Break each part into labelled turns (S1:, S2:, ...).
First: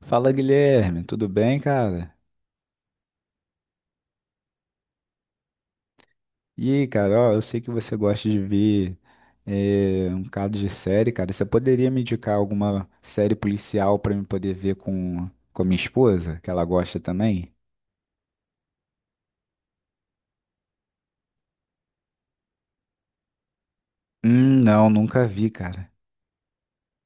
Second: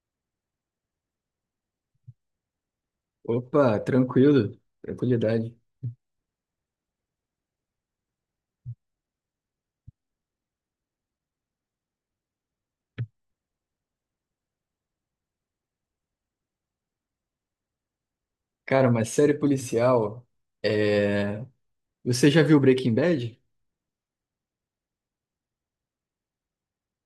S1: Fala Guilherme, tudo bem, cara?
S2: Opa, tranquilo, tranquilidade.
S1: E aí, cara, ó, eu sei que você gosta de ver um bocado de série, cara. Você poderia me indicar alguma série policial pra eu poder ver com a minha esposa, que ela gosta também?
S2: Cara, uma série policial. É... Você já viu Breaking Bad?
S1: Não, nunca vi, cara.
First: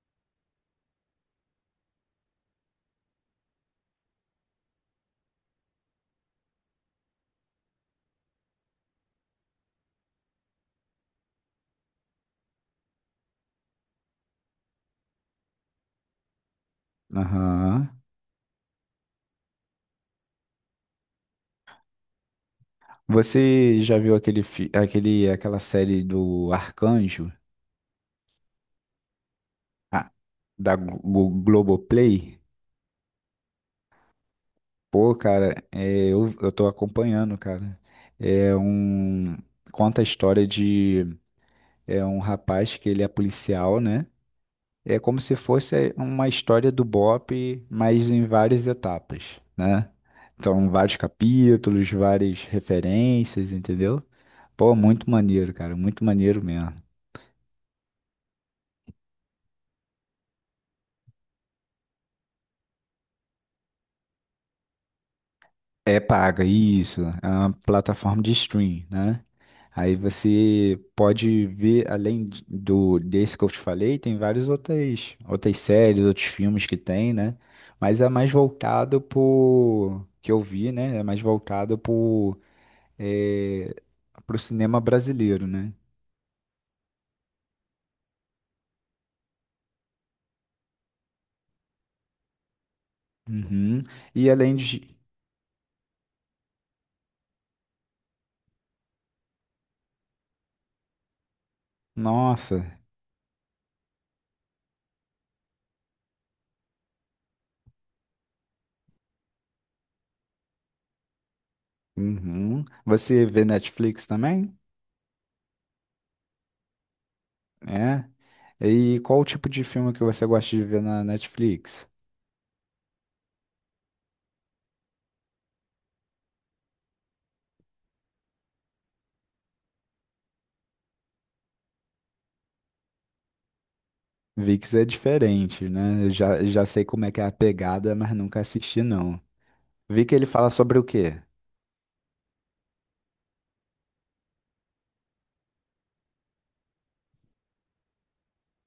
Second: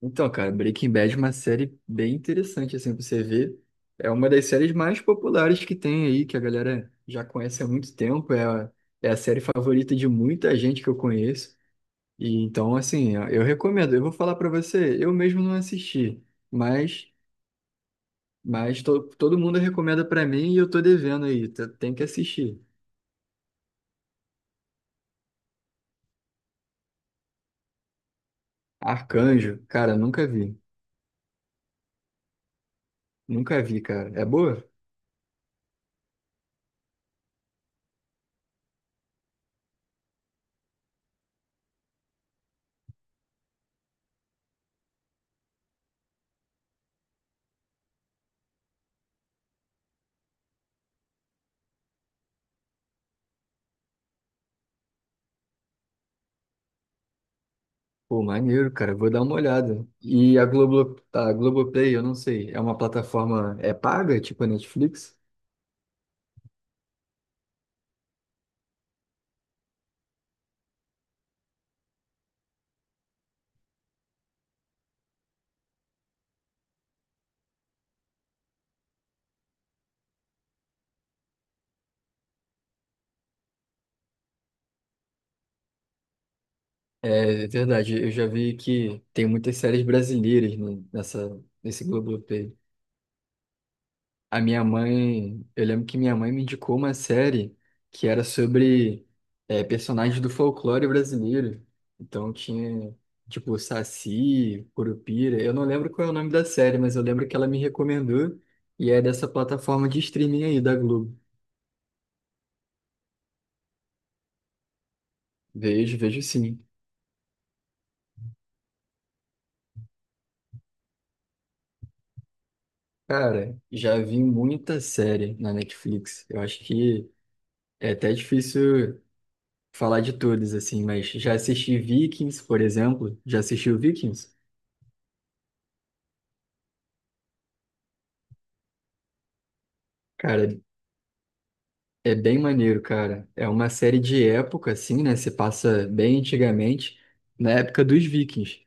S2: Então, cara, Breaking Bad é uma série bem interessante, assim, pra você ver. É uma das séries mais populares que tem aí, que a galera já conhece há muito tempo. É a série favorita de muita gente que eu conheço. E então, assim, eu recomendo. Eu vou falar pra você, eu mesmo não assisti, mas,
S1: Aham.
S2: mas todo mundo recomenda pra mim e eu tô devendo aí. Tem que assistir.
S1: Você já viu aquela série do Arcanjo,
S2: Arcanjo, cara,
S1: Ah,
S2: nunca vi.
S1: da Globoplay?
S2: Nunca vi, cara. É boa?
S1: Pô, cara, é, eu tô acompanhando, cara. É um. Conta a história de é um rapaz que ele é policial, né? É como se fosse uma história do BOP, mas em várias etapas, né? Então, vários capítulos, várias referências, entendeu? Pô, muito maneiro, cara, muito maneiro mesmo.
S2: Pô, maneiro, cara. Vou dar uma olhada. E a Globo, tá, a Globoplay, eu não sei. É uma plataforma, é paga, tipo a Netflix?
S1: É paga, isso. É uma plataforma de stream, né? Aí você pode ver, do desse que eu te falei, tem outras séries, outros filmes que tem, né? Mas é mais voltado pro que eu vi, né? É mais voltado é, pro cinema brasileiro, né?
S2: É, é verdade. Eu já vi que tem muitas séries brasileiras nessa, nesse Globoplay.
S1: Uhum. E
S2: A
S1: além
S2: minha
S1: de.
S2: mãe, eu lembro que minha mãe me indicou uma série que era sobre personagens do folclore brasileiro. Então
S1: Nossa!
S2: tinha, tipo, Saci, Curupira. Eu não lembro qual é o nome da série, mas eu lembro que ela me recomendou e é dessa plataforma de streaming aí da Globo.
S1: Uhum. Você vê Netflix também?
S2: Vejo, vejo sim.
S1: É. E qual o tipo de filme que você gosta de ver na Netflix?
S2: Cara, já vi muita série na Netflix. Eu acho que é até difícil falar de todas, assim, mas já assisti Vikings, por exemplo. Já assistiu Vikings?
S1: VIX é diferente, né? Já sei como é que é a pegada, mas nunca assisti, não. VIX ele
S2: Cara,
S1: fala sobre o quê?
S2: É bem maneiro, cara. É uma série de época, assim, né? Se passa bem antigamente, na época dos Vikings,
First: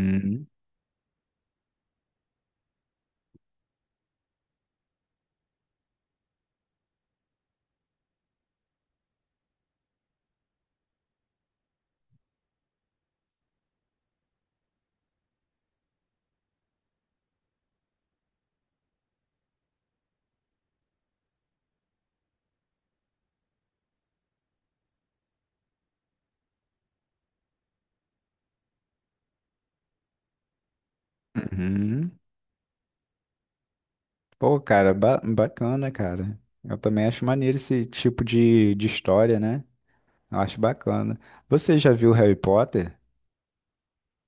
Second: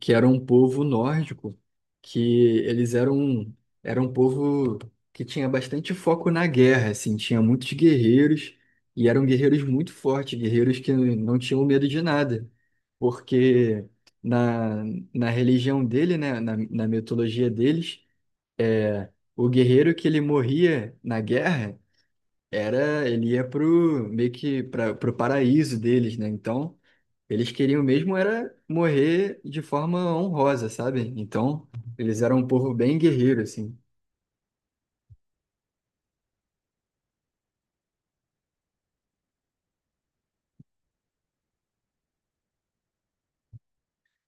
S2: que era um povo nórdico, que eles eram, era um povo que tinha bastante foco na guerra, assim, tinha muitos guerreiros, e eram guerreiros muito fortes, guerreiros que não tinham medo de nada, porque na, na religião dele, né? Na mitologia deles, o guerreiro que ele morria na guerra ele ia pro meio que para pro paraíso deles, né? Então, eles queriam mesmo era morrer de forma honrosa, sabe? Então,
S1: Uhum.
S2: eles eram um povo bem guerreiro assim.
S1: Pô, cara, bacana, cara. Eu também acho maneiro esse tipo de história, né? Eu acho bacana. Você já viu Harry Potter?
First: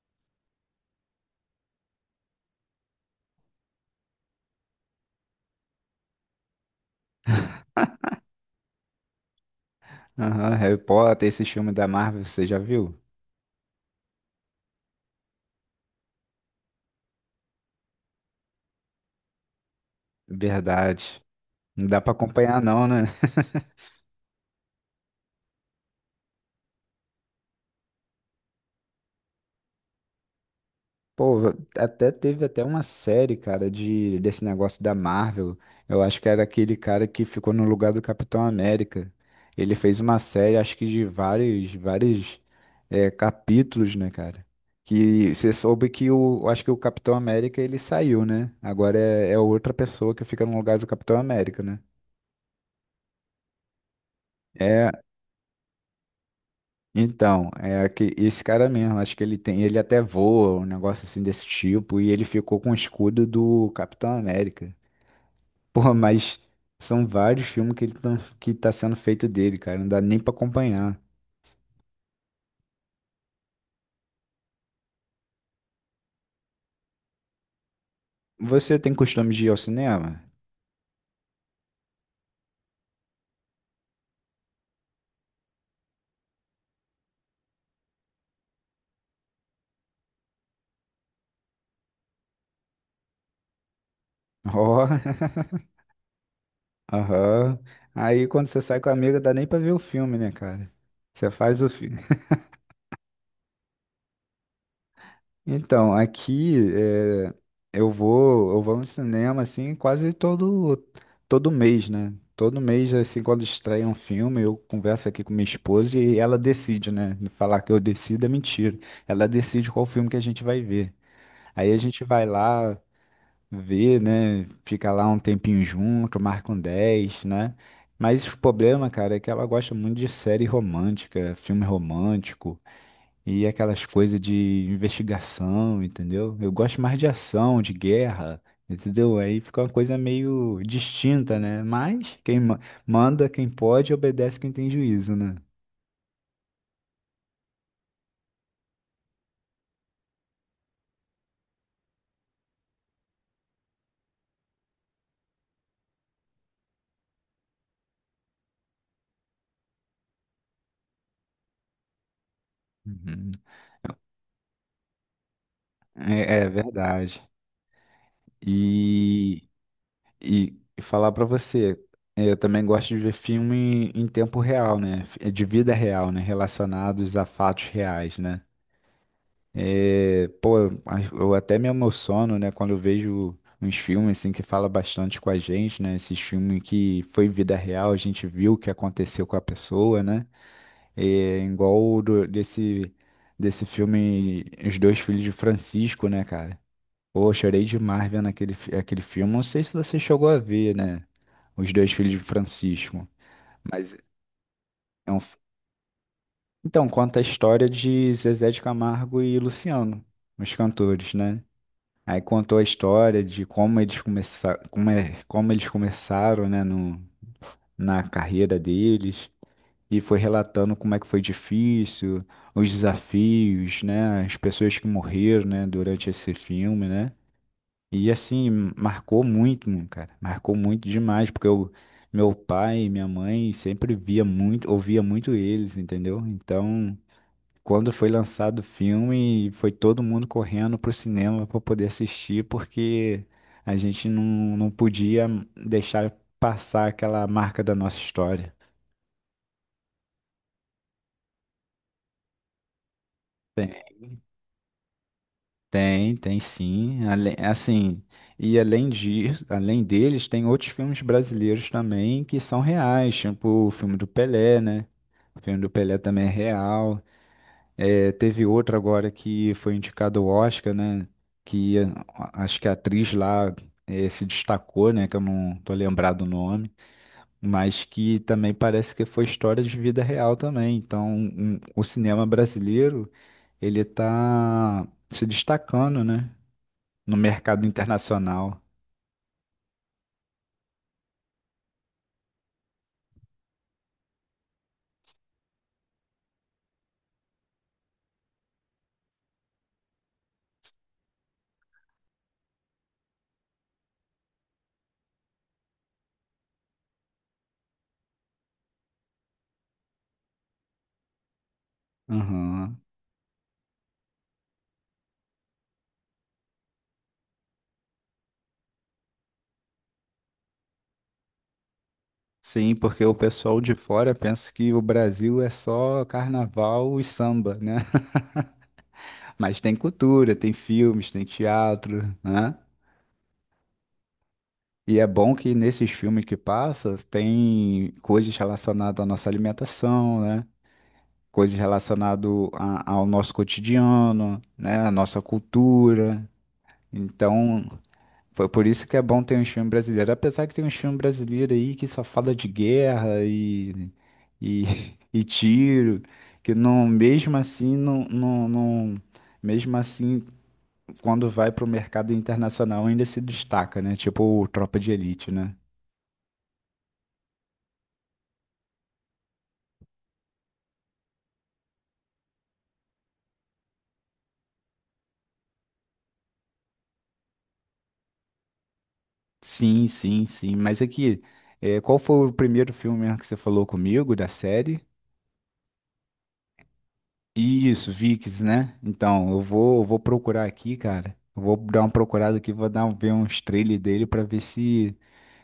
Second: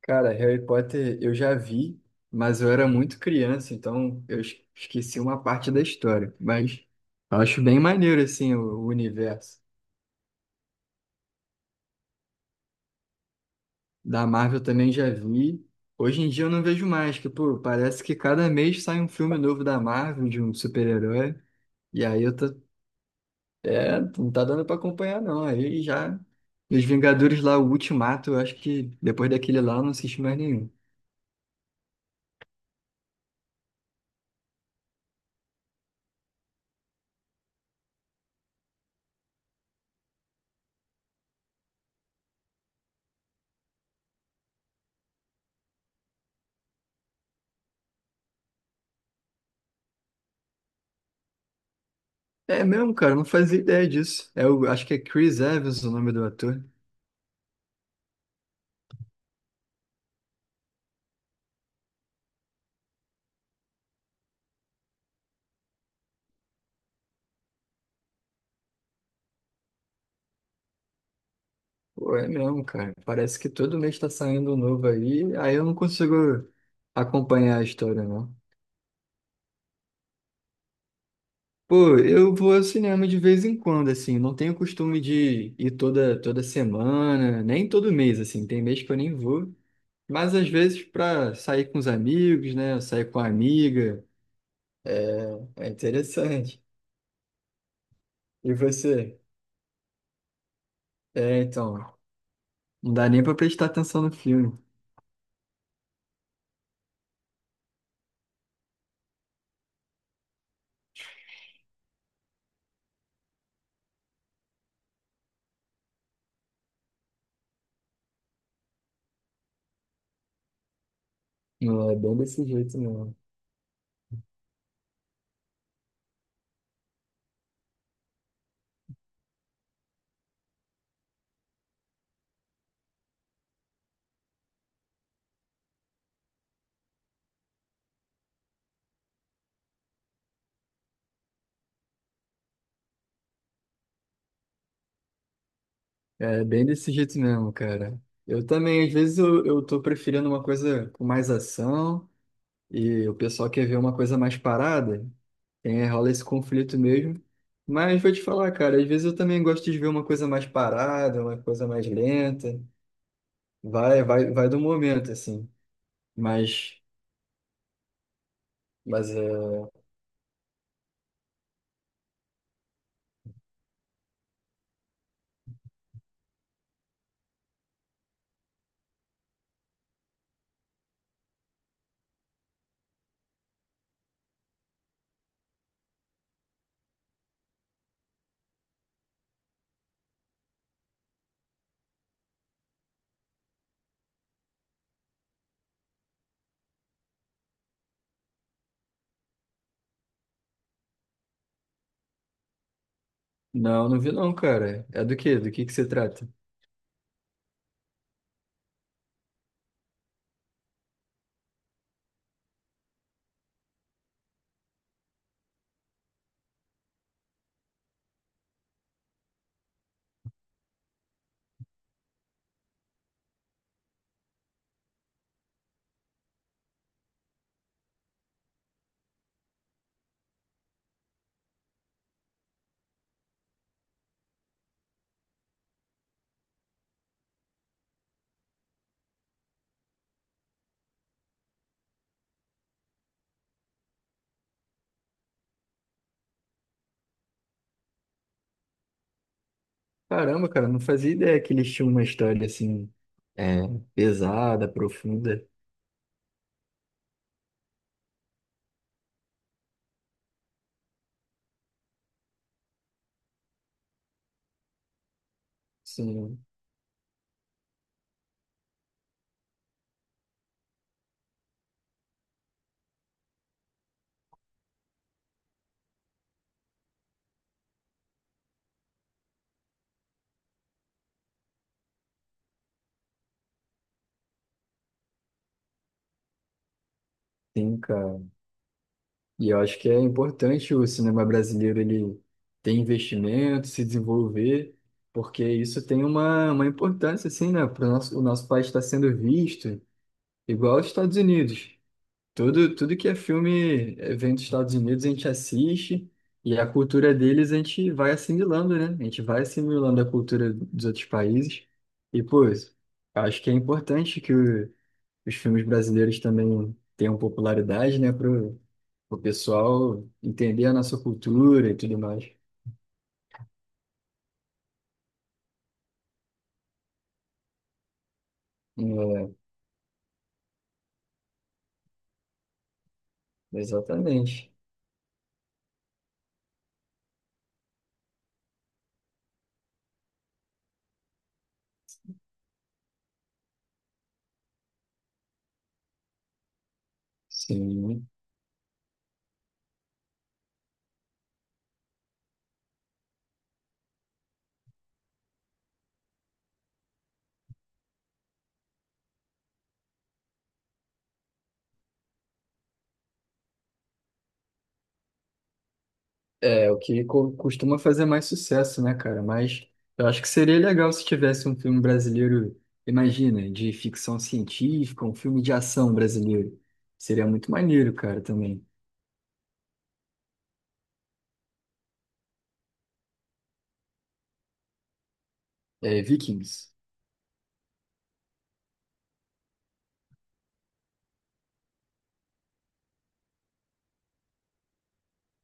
S2: Cara, Harry Potter eu já vi, mas eu era muito criança, então eu esqueci uma parte da história, mas eu acho bem maneiro assim o universo.
S1: Aham, Harry Potter, esse filme da Marvel, você já viu?
S2: Da Marvel também já vi. Hoje em dia eu não vejo mais, que pô, parece que cada mês sai um filme novo da Marvel de um
S1: Verdade.
S2: super-herói.
S1: Não dá
S2: E
S1: pra
S2: aí eu tô
S1: acompanhar, não, né?
S2: É, não tá dando pra acompanhar, não. Aí já. Os Vingadores lá, o Ultimato, eu acho que depois daquele lá eu não assisti mais nenhum.
S1: Pô, até teve até uma série, cara, de desse negócio da Marvel. Eu acho que era aquele cara que ficou no lugar do Capitão América. Ele fez uma série, acho que de vários capítulos, né, cara? Que você soube que o, eu acho que o Capitão América ele saiu, né? Agora é outra pessoa que fica no lugar do Capitão América, né?
S2: É mesmo, cara, não fazia ideia disso. É, o acho que é
S1: É,
S2: Chris Evans o nome do ator.
S1: então, é que esse cara mesmo, acho que ele tem, ele até voa, um negócio assim desse tipo, e ele ficou com o escudo do Capitão América. Porra, mas são vários filmes que tá sendo feito dele, cara. Não dá nem pra acompanhar.
S2: Pô, é mesmo, cara. Parece que todo mês tá saindo um novo aí, aí eu não consigo acompanhar a história, não.
S1: Você tem costume de ir ao cinema?
S2: Pô, eu vou ao cinema de vez em quando, assim, não tenho costume de ir toda, toda semana, nem todo mês, assim, tem mês que eu nem vou. Mas às vezes para sair com os amigos, né? Sair com a amiga,
S1: Ó,
S2: é interessante.
S1: aham. Aí quando
S2: E
S1: você sai com a
S2: você?
S1: amiga, dá nem pra ver o filme, né, cara? Você
S2: É,
S1: faz o
S2: então,
S1: filme.
S2: não dá nem para prestar atenção no filme.
S1: Então, eu vou no cinema assim quase todo mês, né? Todo mês assim quando estreia um filme, eu converso aqui com minha esposa e ela decide, né? Falar que eu decido é mentira. Ela decide qual filme que a gente vai ver. Aí a
S2: Não, é
S1: gente
S2: bem
S1: vai
S2: desse jeito
S1: lá
S2: mesmo.
S1: ver, né? Fica lá um tempinho junto, marca um 10, né? Mas o problema, cara, é que ela gosta muito de série romântica, filme romântico e aquelas coisas de investigação, entendeu? Eu gosto mais de ação, de guerra, entendeu? Aí fica uma coisa meio distinta, né? Mas manda, quem pode, obedece quem tem juízo, né?
S2: É bem desse jeito mesmo, cara. Eu também, às vezes, eu tô preferindo uma coisa com mais ação e o pessoal quer ver uma coisa mais parada. Tem, rola esse conflito mesmo. Mas vou te falar, cara, às vezes eu também gosto de ver uma coisa mais parada, uma coisa mais lenta.
S1: Uhum.
S2: Vai, vai, vai do momento, assim.
S1: É, é
S2: Mas,
S1: verdade.
S2: mas
S1: E falar pra você, é, eu também gosto de ver filme em tempo real, né? De vida real, né? Relacionados a fatos reais, né? É, pô, eu até me emociono, né? Quando eu vejo uns filmes assim que fala bastante com a gente, né? Esses filmes que foi vida real, a gente viu o que aconteceu com a pessoa, né? É, igual desse filme Os Dois Filhos de Francisco, né, cara? Pô, chorei demais vendo aquele filme. Não sei se você chegou a ver, né? Os dois filhos de Francisco.
S2: Não,
S1: Mas
S2: não vi não, cara. É
S1: é
S2: do
S1: um. fi-
S2: quê? Do que se trata?
S1: Então, conta a história de Zezé de Camargo e Luciano, os cantores, né? Aí contou a história de como eles começaram, como eles começaram, né, no, na carreira deles. E foi relatando como é que foi difícil, os desafios, né? As pessoas que morreram, né, durante esse filme, né? E assim, marcou muito, mano, cara. Marcou muito demais, porque eu, meu pai e minha mãe sempre via muito, ouvia muito eles, entendeu? Então, quando foi lançado o filme, foi todo mundo correndo pro cinema pra poder assistir, porque a gente não podia deixar passar aquela marca da nossa história.
S2: Caramba, cara, não fazia ideia que eles tinham uma história assim, é, pesada, profunda.
S1: Tem, tem sim. Assim, e além disso, além deles, tem outros filmes brasileiros também que são reais, tipo o filme do Pelé, né? O filme do Pelé também é
S2: Sim,
S1: real. É, teve outro agora que foi indicado ao Oscar, né? Que acho que a atriz lá se destacou, né? Que eu não tô lembrado o nome, mas que também parece que foi história de vida real também. Então, o cinema brasileiro, ele tá se destacando, né? No mercado
S2: sim, cara.
S1: internacional.
S2: E eu acho que é importante o cinema brasileiro ele ter investimento, se desenvolver, porque isso tem uma importância, assim, né? Pro nosso, o nosso país está sendo visto igual aos Estados Unidos. Tudo, tudo que é filme, vem dos Estados Unidos, a gente assiste e a cultura deles a gente vai assimilando, né? A gente vai assimilando a cultura dos outros países. E, pô,
S1: Aham.
S2: acho que é importante que os filmes brasileiros também tenham popularidade, né? Para o pessoal entender a nossa cultura e tudo mais.
S1: Sim, porque o pessoal de fora pensa que o Brasil é só carnaval e samba, né?
S2: É,
S1: Mas tem cultura, tem filmes, tem teatro, né?
S2: exatamente.
S1: E é bom que nesses filmes que passa tem coisas relacionadas à nossa alimentação, né? Coisas relacionadas ao nosso cotidiano, né? À nossa cultura. Então,
S2: Sim.
S1: foi por isso que é bom ter um filme brasileiro. Apesar que tem um filme brasileiro aí que só fala de guerra e e tiro, que não, mesmo assim, não, não, não- mesmo assim, quando vai pro mercado internacional ainda se destaca, né? Tipo o Tropa de Elite, né?
S2: É, o que costuma fazer mais sucesso, né, cara? Mas eu acho que seria legal se tivesse um filme brasileiro, imagina, de ficção científica, um filme de ação brasileiro. Seria muito maneiro, cara, também.
S1: Sim, sim, sim. Mas aqui, é, qual foi o primeiro filme mesmo que você falou comigo da série?
S2: É, Vikings.
S1: Isso, VIX, né? Então, eu vou procurar aqui, cara. Eu vou dar uma procurada aqui, ver uns trailers dele pra ver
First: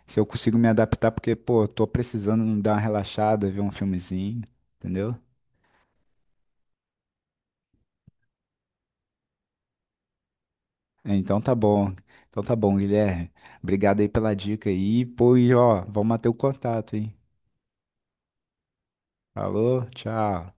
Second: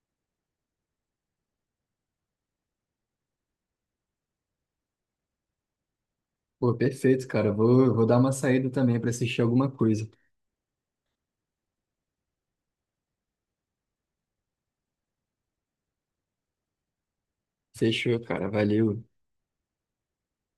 S1: se eu consigo me adaptar, porque, pô, eu tô precisando dar uma relaxada, ver um filmezinho, entendeu?
S2: Pô, perfeito, cara. Vou, vou dar uma saída também para assistir alguma coisa.
S1: Então tá bom. Então tá bom, Guilherme. Obrigado aí pela dica aí. Pô, e ó, vamos manter o contato, hein?
S2: Fechou, cara. Valeu.
S1: Falou, tchau.